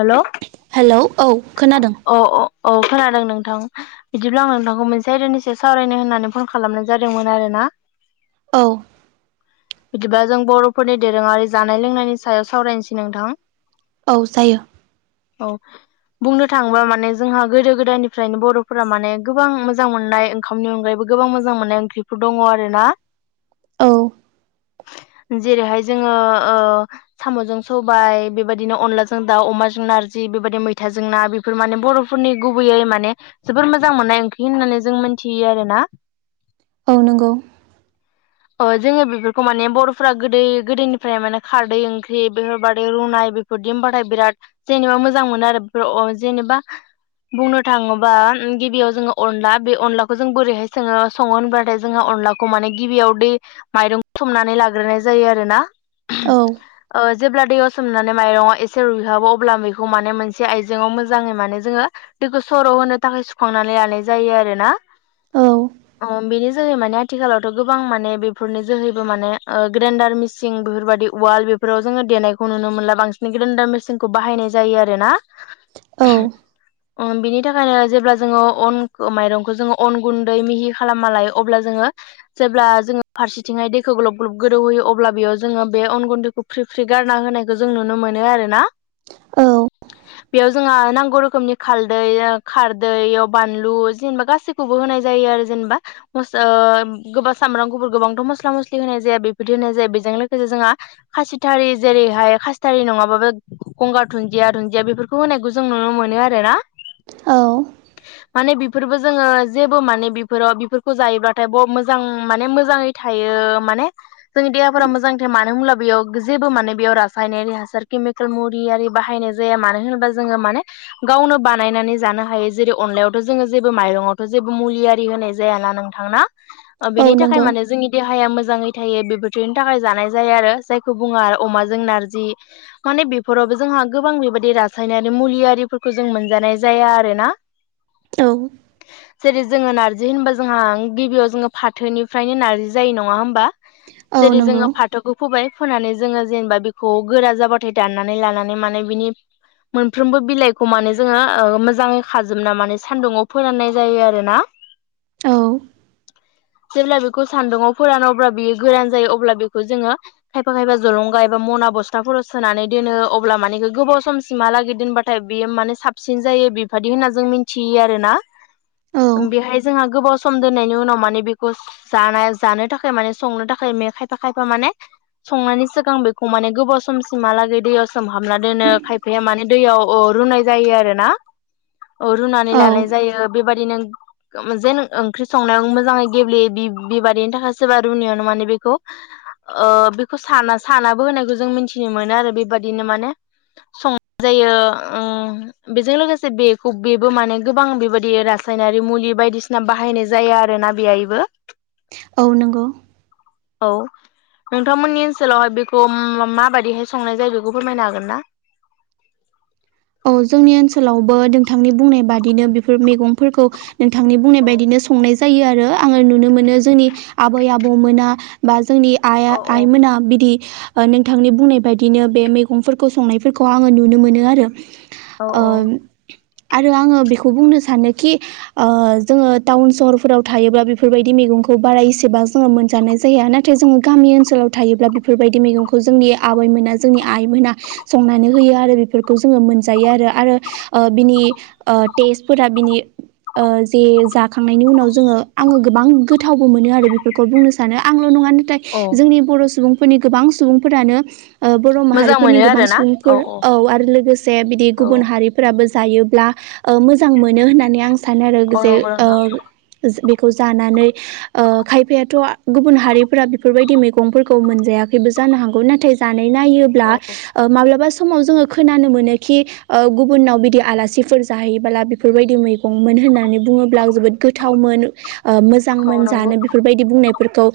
हेल' औ हेलौ औ खोनादों अ। औ खोनादों नोंथां बिदिब्ला आं नोंथांखौ मोनसे आयदानिसो सावरायनो होननानै फन खालामनाय जादोंमोन आरो ना। ना औ। बिदिबा जों बर'फोरनि दोरोङारि जानाय लोंनायनि सायाव सावरायनोसै नोंथां। औ जायो। औ। बुंनो थाङोबा माने जोंहा गोदो गोदायनिफ्रायनो बर'फोरा माने गोबां मोजां मोननाय ओंखामनि अनगायैबो गोबां मोजां मोननाय ओंख्रिफोर दङ आरोना। औ जेरैहाय जोङो साम'जों सबाय बेबायदिनो अनलाजों दाउ अमाजों नार जि बेबायदि मैथा जोंना बेफोर माने बर'फोरनि गुबैयै माने जोबोर मोजां मोननाय ओंख्रि होननानै जों मोनथियो आरोना। औ नंगौ अ जोङो बेफोरखौ माने बर'फोरा गोदै गोदोनिफ्राय माने खारदै ओंख्रि बेफोरबादि रुनाय बेफोरदि होनोमबाथाय बिराद बिराद जेनेबा मोजां मोनो आरो जेनेबा बुंनो थाङोबा गिबियाव जोङो अनला बे अनलाखौ जों बोरैहाय सोङो सङो होनबाथाय जोङो अनलाखौ माने गिबियाव दै माइरं थुमनानै लाग्रोनाय जायो आरोना। औ जेब्ला दैयाव सोमनानै माइरङा एसे रुइहाबो अब्ला बेखौ माने मोनसे आइजेंआव मोजाङै माने जोङो दैखौ सर' होनो थाखाय सुखांनानै लानाय जायो आरो ना। औ अ बेनि जै माने आथिखालावथ' गोबां माने बेफोरनि जोहैबो माने ग्रेनडार मिसिन बेफोरबायाददि उवाल बेफोराव जोङो देनायखौ नुनो मोनला बांसिन ग्रेन्दार मिसिनखौ बाहायनाय जायो ना औ अम‌ बिनि थाखायनो जेब्ला जोङो अन माइरंखौ जोङो अन गुन्दै मिहि खालामा लायो अब्ला जोङो जब्ला जोङो फारसे आथिङाय दैखौ ग्लोब ग्लब गोदौहोयो अब्ला बेयाव जोङो बे अन गुन्दैखौ फ्रि -फ्रि गारना होनायखौ जों नुनो मोनो आरोना। [inaudible] औ बेयाव जोंहा नांगौ रोखोमनि खालदै ओ खारदैयाव बानलु जेनेबा गासैखौबो होनाय जाय होयो आरो जेनेबा हस ओ गोबां सामब्राम गुफुर गोबांथ' मस मस्ला मस्लि होनाय जाया बेबायदि होनाय जायो बेजों लोगोसे जोंहा खासिथारि जेरैहाय खासिथारि नङाबाबो। गंगार धुन्दिया धुन्दिया बेफोरखौ होनायखौ जों नुनो मोनो आरो ना। औ। फोरबो जोंङो जेबो माने बिफोराव बिफोरखौ जायोबाथाय ब' मोजां माने मोजाङैथ थायो माने जोंनि देहाफोरा मोजां थायो मानो होनब्ला बेयाव जेबो माने बेयाव रासायनारि हासार। मेकेल मुरियारि बाहायनाय जाया मानो होनोबा जोंङो माने गावनो बानायनानै जानो हायो जेरै अनलाइ यावथ' जोंङो जेबो माइरंआवथ' जेबो मुलिआरि होनाय जायाना नोंथां ना ओ औ बिनि थाखाय नंगौ माने जोंनिथ हाया मोजाङै थायो बेफोरथिनि थाखाय जानाय जायो आरो जायखौ बुङा आरो अमाजों नारजि माने। बिफोरावबो जोंहा गोबां बेबायदि रासायनारि मुलियारिफोरखौ जों मोनजानाय जाया आरो ना। औ। जेरै जोङो नार्जि होनबा जोंहाओं गिबियाव जोंङो फाथोनिफ्रायनो नार्जि जायो नङा होमबा। औ जेरै नंगौ जोङो फाथ'खौ फोबाय फोनानै जोङो जेनेबा बिखौ गोरा जाबाथाय दाननानै लानानै माने बिनि मोनफ्रोमबो बिलाइखौ माने जोङो ओ मोजाङै खाजोबना माने सान्दुङाव फोराननाय जायो आरो ना। औ। जेब्ला बिखौ सान्दुङाव फोरानो अब्ला बियो गोरान जायो अब्ला बिखौ जोङो खायफा खायफा मना जलंगा एबा मना बस्थाफोराव सानानै दोनो अब्ला माने गोबाव समसिमहालागै दोनबाथाय बियो माने साबसिन जायो बेफादि होनना जों मिनथियो आरो ना। औ बेहाय जोंहा गोबाव सम दोननायनि उनाव माने बेखौ जानाय जानो थाखाय माने संनो थाखाय मे खायफा खायफा माने संनायनि सिगां बेखौ माने गोबाव समसिमहालागै दैयाव सोम हाबना दोनो खायफाया माने दैयाव ओ रुनाय जायो आरो ना। औ रुनानै औ लानाय जायो बेबादिनो ओम जेन ओंख्रि संनायाव मोजाङै गेब्लेयो बिब बिबारैनि थाखाय सोरबा रुनायावनो माने बेखौ ओ बेखौ साना सानाबो होनायखौ जों मिथि मोनो आरो बेबादिनो माने संनाय जायो ओ बेजों लोगोसे बेखौ बेबो माने गोबां बेबादि रासायनारि मुलि बायदिसिना बाहायनाय जायो आरोना बेहायबो। औ नोंगौ। औ। नोंथांमोननि ओनसोलावहाय बेखौ माबायदिहाय संनाय जायो बेखौ फोरमायनो हागोन ना? [inaudible] औ जोंनि ओनसोलावबो नोंथांनि बुंनाय बादिनो बिफोर मैगंफोरखौ नोंथांनि बुंनाय औ बायदिनो संनाय जायो आरो आङो नुनो मोनो जोंनि आबै आबौमोना बा जोंनि आइआ औ आइमोना बिदि ओ नोंथांनि बुंनाय बायदिनो बे मैगंफोरखौ संनायफोरखौ आङो नुनो मोनो आरो। औ ओ औ आरो आङो बेखौ बुंनो सानोखि ओ जोङो टाउन सहरफोराव थायोबा बेफोरबायदि मैगं खौ बारा एसेबां जोङो मोनजानाय जाया नाथाय जोङो गामि ओनसोलाव थायोब्ला बेफोरबायदि मैगंखौ जोंनि आब [unintelligible] मोना जोंनि आइ मोना संनानै होयो आरो बेफोरखौ जोङो मोनजायो आरो आरो ओ बिनि ओ टेस्टफोरा बिनि ओ जे जाखांनायनि उनाव जोङो आङो गोबां गोथावबो मोनो आरो बेफोरखौ बुंनो सानो आंल' नङा थाय औ जोंनि बर' सुबुंफोरनि गोबां सुबुंफोरानो ओ बर' मोजां माहारिफोरनि मोनो गोबां आरोना सुबुंफोर औ आरो लोगोसे बिदि औ गुबुन हारिफोराबो जायोब्ला ओ मोजां मोनो होननानै आं सानो आरो औ जे नंगौ ओ नोंथां जे बे जानानै ओ खायफायाथ' गुबुन हारिफोरा बेफोरबायदि मैगंफोरखौ मोनजायाखैबो जानो हागौ नाथाय जानाय नायोब्ला औ ओ माब्लाबा समाव जोङो खोनानो मोनो खि ओ गुबुननाव बिदि आलासिफोर जाहैबोला बिफोरबायदि मैगंमोन होननानै बुङोब्ला जोबोद गोथावमोन। ओ औ मोजांमोन नंगौ जानो बेफोरबायदि बुंनायफोरखौ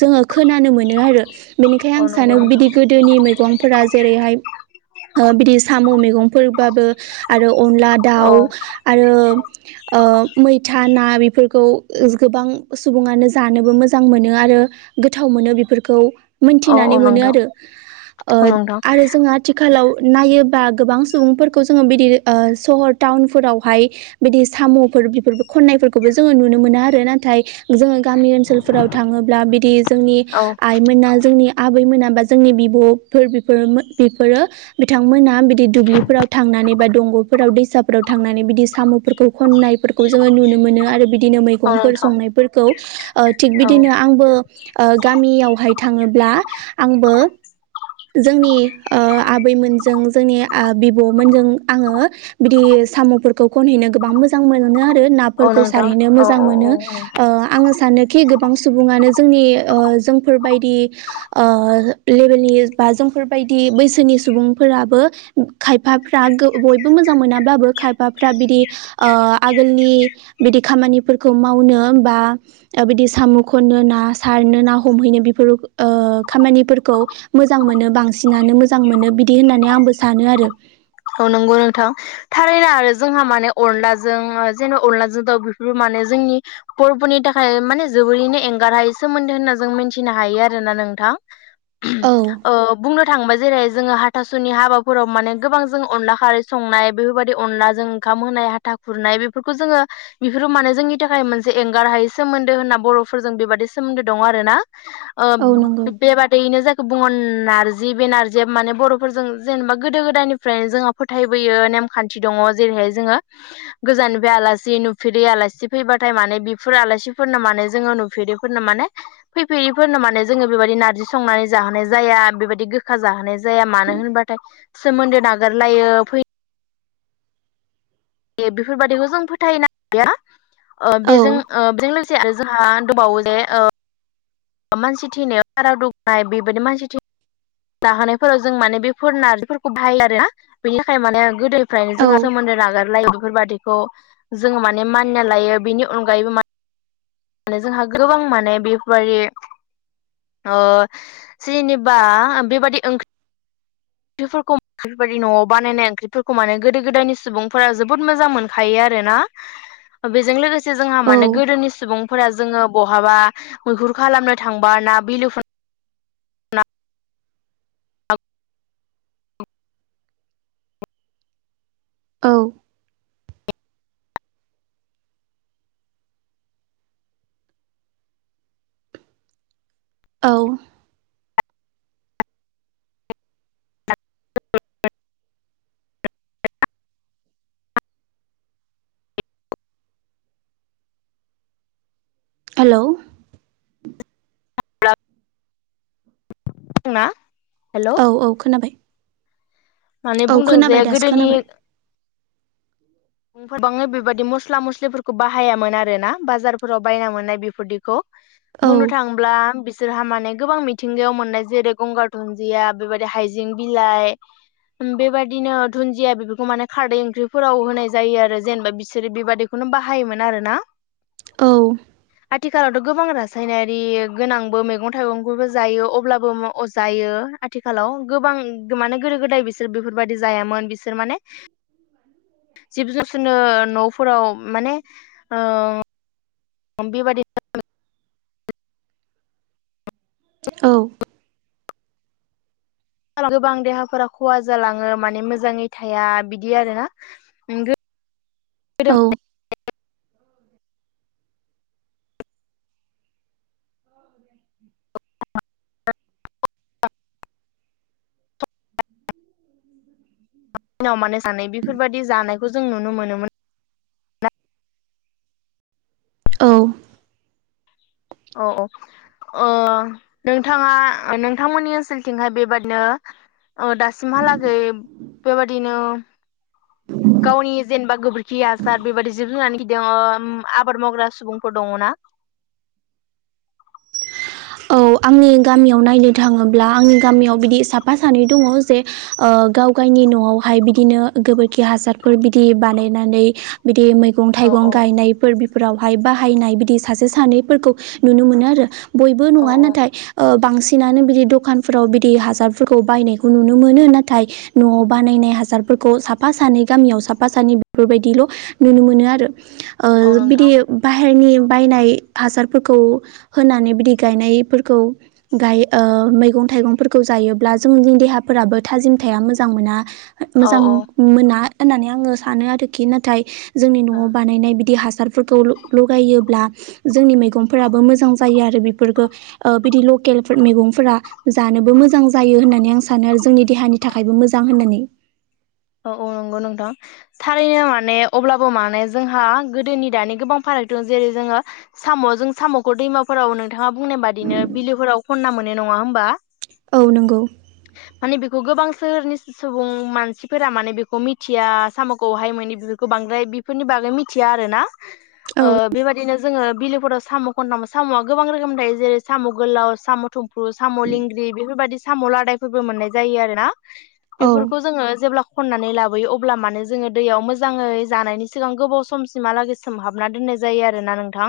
जोङो खोनानो मोनो आरो। बेनिखायनो आं औ सानो नंगौ नोंथां बिदि गोदोनि मैगंफोरा जेरैहाय ओ बिदि साम' मैगंफोरबाबो आरो अनला औ दाउ आरो ओ मैथा ना बेफोरखौ गोबां सुबुङानो जानोबो मोजां मोनो आरो गोथाव मोनो बेफोर खौ औ मोनथिनानै मोनो नोंथां आरो। औ ओ नोंथां रो जों आथिखालाव नायो बा गोबां सुबुंफोरखौ जोङो बिदि ओ सहर टाउन फोरावहाय बिदि साम'फोर बेफोर खननायफोरखौबो जोङो नुनो मोना आरो नाथाय जोङो गामि ओनसोलफोराव थाङोब्ला बिदि जोंनि आइमोना जोंनि आबैमोना बा जोंनि बिब'फोर फोर बेफोरो बिथांमोना बिदि दुब्लिफोराव थांनानै बा दंग'फोराव दैसाफोराव थांनानै बिदि साम'फोरखौ खननायफोरखौ जोङो नुनो मोनो आरो बिदिनो औ मैगंफोर नोंथां संनायफोरखौ ओ थिग बिदिनो औ आंबो ओ गामियावहाय थाङोब्ला आंबो जोंनि ओ आबैमोनजों जोंनि आ बिब'मोनजों आङो बिदि साम'फोरखौ खनहैनो गोबां मोजां मोनो आरो औ नाफोरखौ नोंथां सारहैनो औ मोजां औ मोनो औ औ ओ आङो सानोखि गोबां सुबुङानो जोंनि ओ जोंफोरबायदि ओ लेभेलनि बा जोंफोरबायदि बैसोनि सुबुंफोराबो खायफाफ्रा गो बयबो मोजां मोनाब्लाबो खायफाफ्रा बिदि ओ आगोलनि बिदि खामानिफोरखौ मावनो बा बिदि सामु खननो ना सारनो ना हमहै नो बेफोर ओ खामानिफोरखौ मोजां मोनो बांसिनानो मोजां मोनो बिदि होननानै आंबो सानो आरो नंगौ नोंथां थारैनो आरो जोंहा माने अनलाजों जेन' अनलाजों दाउ बेफोरबो माने जोंनि बर'फोरनि थाखाय माने जोबोरैनो एंगारहायै सोमोन्दो होनना जों मिथिनो हायो आरोना नोंथा थां औ बुंनो थाङोबा जेरै जोङो हाथासुनि हाबाफोराव माने गोबां जों अनला खारै संनाय बेफोरबायदि अनलाजों ओंखाम होनाय हाथा खुरनाय बेफोरखौ जोङो बेफोरखौ माने जों नि थाखाय मोनसे एंगार हायै सोमोन्दो होनना बर'फोरजों बेबादि सोमोन्दो दं आरोना। औ नंगौ बेबादियैनो जों गुबुन नारजि बे नारजियाबो माने बर'फोरजों जेनेबा गोदो गोदायनि फ्राय जोंहा फोथायबोयो नेमखान्थि दङ जेरैहाय जोङो गोजाननिफाय आलासि नुफेरै आला आसि फैबाथाय माने बेफोर आलासिफोरनो माने जोङो नुफेरिफोरनो माने फैफेरिफोरनो माने जोङो बेबायदि नारजि संनानै जाहोनाय जाया बेबायदि गोखा जाहोनाय जाया मानो होनबाथाय सोमोन्दो नागा गारलायो फै यो बेफोरबादिखौ जों फोथायनो हाया ओ बेजों औ ओ बेजों लोगोसे आरो जोंहा दंबावो जे ओ मानसि थैनायाव सारादु होनाय बेबायदि मानसि थै जाहोनायफोराव जों माने बेफोर नारजिफोरखौ बाहायो आरोना बेनि थाखाय माने गोदोनिफ्रायनो औ जोंहा सोमोन दो नागारलायो बेफोरबादिखौ जोङो माने मानिना लायो बेनि अनगायैबो मा माने जोंहा गोबां माने बेफोरबादि ओ जेनेबा बेबादि ओंख्रि ओंख्रिफोरखौ बेफोरबायदि न'वाव बानायनाय ओंख्रिफोरखौ माने गोदो गोदायनि सुबुंफोरा जोबोद मोजां मोनखायो आरोना। बेजों लोगोसे जोंहा औ माने गोदोनि सुबुं फोरा जोङो बहाबा मैहुर खालामनो थांबा ना बिलो औ औ हेलौ दों ना? हेलौ औ औ खोनाबाय। माने औ बुंदों जे खोनाबाय दासो गोदोनि खोनाबाय गोबाङै बेबायादि मस्ला मस्लिफोरखौ बाहायामोन आरोना बाजारफोराव बायना मोननाय बेफोरदिखौ औ बुंनो थाङोब्ला बिसोरहा माने गोबां मिथिंगायाव मोननाय जेरै गंगार दुन्दिया बेबायदि हायजें बिलाइ बेबायदिनो दुनदिया बेफोरखौ माने खारदै ओंख्रि फोराव होनाय। जायो आरो जेनेबा बिसोरो बेबादिखौनो बाहायोमोन आरोना। औ आथिखालावथ' गोबां रासायनारि गोनांबो मैगं थाइगंफोरबो जायो अब्लाबो अ जायो। आथिखालाव गोबां माने गोदो गोदाय बिसोर बेफोरबायाददि जायामोन बिसोर माने [inaudible] [inaudible] जिब जुनसोननो न'फोराव माने ओ बेबादि नो औ गोबां देहाफोरा खहा जालाङो माने मोजाङै थाया बिदि आरो ना [unintelligible] औ [unintelligible] [inaudible] दि मानो सानाय बेफोरबादि जानायखौ जों नुनो मोनोमोन। औ। औ औ अ नोंथाङा नोंथांमोननि ओनसोलथिंहाय बेबादिनो औ दासिमहालागै बेबादिनो गावनि जेनेबा गोबोरखि हासार बेबादि जिब जुननानै खिदों आबाद मावग्रा सुबुंफोर दङना? [inaudible] औ आंनि गामियाव नायनो थाङोब्ला आंनि गामियाव बिदि साफा सानै दङ जे ओ गाव गावनि न'आवहाय बिदिनो गोबोरखि हासारफोर बिदि बानायनानै बिदि मै मैगं औ थाइगं औ गायनायफोर बेफोरावहाय बाहायनाय बिदि सासे सानैफोरखौ नुनो मोनो आरो। बयबो औ नङा औ ना अ बांसिनानो बिदि दखानफोराव बिदि हासारफोरखौ बायनायखौ नुनो मोनो नाथाय न'आव बानाय नाय हासारफोरखौ साफा सानै गामियाव साफा सानै बेफोरबायदिल' नुनो मोनो आरो। औ ओ बिदि नोंथां बाहेरनि बायनाय हासारफोरखौ होनानै बिदि गायनायफोर खौ गाय ओ मैगं थाइगंफोरखौ जायोब्ला जोंनि देहाफोराबो थाजिम थाया मोजां मोना औ मोजां औ मोना होननानै आङो सानो आरोखि नाथाय जोंनि न'आव बानायनाय बिदि हा सारफोरखौ लगायोब्ला जोंनि मैगंफोराबो मोजां जायो आरो बेफोरखौ। ओ बिदि लकेल मैगंफोरा जानोबो मोजां जायो होननानै आं सानो आरो जोंनि देहानि थाखायबो मोजां होनानै। [inaudible] औ औ नंगौ नोंथां थारैनो माने अब्लाबो माने जोंहा गोदोनि दानि गोबां फा राग दं जेरै जोङो साम' जों साम'खौ दैमाफोराव नोंथाङा बुंनाय बादिनो बिलिफोराव खनना मोनो। नङा होनोमबा। औ नंगौ। गोबां सोहोरनि सुबुं मानसि फोरा माने बेखौ मिथिया साम'खौहाय माने बेफोरखौ बांद्राय बेफोरनि बागै मिथिया आरो ना। औ ओ बेबा बिदिनो जोङो बिलोफोराव साम' खनथाम साम'आ गोबां रोखोम थायो जेरै साम' गोलाव साम' थुम्फु साम' लिं ग्रि बेफोरबायदि साम लादायफोरबो मोन्नाय जायो आरो ना। औ बेफोरखौ जोंङो जेब्ला खननानै लाबोयो अब्ला मानो जोङो दैयाव मोजाङै जानायनि सिगां गोबाव समसिमहालागै सोमहाबना दो नाय जायो आरो ना नोंथा।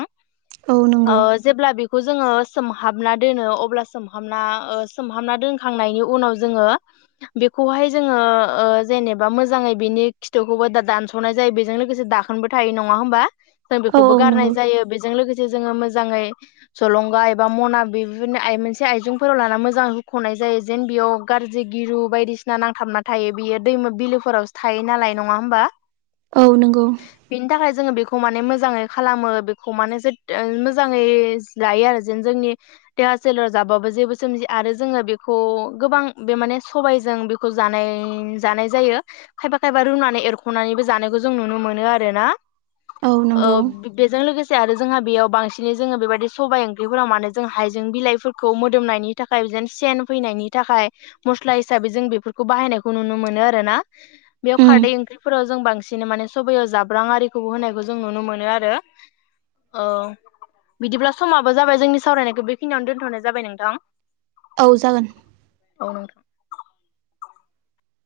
औ नंगौ ओ जेब्ला बे खौ जोङो सोमहाबना दोनो अब्ला सोमहाबना ओ सोमहाबना दोनखांनायनि उनाव जोङो बेखौहाय जोङो ओ जेनेबा मोजाङै बेनि खिथुखौबो दा दानस'नाय जायो बेजों लोगोसे दाखोनबो थायो नङा होमबा जों औ बेखौबो औ गारनाय नंगौ जायो बेजों लोगो से जोङो मोजाङै जलंगा एबा मना बेनो मोनसे आइजेंफोराव लाना मोजाङै हुख'नाय जायो जेन बेयाव गार्जि गिरु बायदिसिना नांथाबना थायो बियो दैमा बिलोफोरावसो थायो नालाय नङा होमबा। औ नोंगौ। बिनि थाखाय जोङो बेखौ माने मोजाङै खालामो बेखौ माने जोथोन ओं मोजाङै लायो आरो जेन जोंनि देहा सोलेर जाबाबो जेबो सोमजिया। आरो जोङो बेखौ गोबां बे माने सबायजों बेखौ जा जानाय जायो। खायफा खायफा रुनानै एरखनानैबो जानायखौ जों नुनो मोनो आरो ना। औ नंगौ ओ बेजों लोगो से आरो जोंहा बेयाव बांसिनै जोङो बेबायदि सबाय ओंख्रिफोराव मानो जों हाइजें बिलाइफोरखौ मोदोमनायनि थाखाय जेन सेन फैनायनि थाखाय मस्ला हिसाबै जों बेफोरखौ बाहायनायखौ नुनो मो नो आरो ना बेयाव उम खारदै ओंख्रिफोराव जों बांसिन माने सबयाव जाब्रां आरिखौबो होनायखौ जों नुनो मो नो आरो। औ बिदिब्ला समाबो जाबाय जोंनि सावरायनायखौ बेखिनियावनो दोनथनाय जाबाय नोंथां। औ जागोन। अ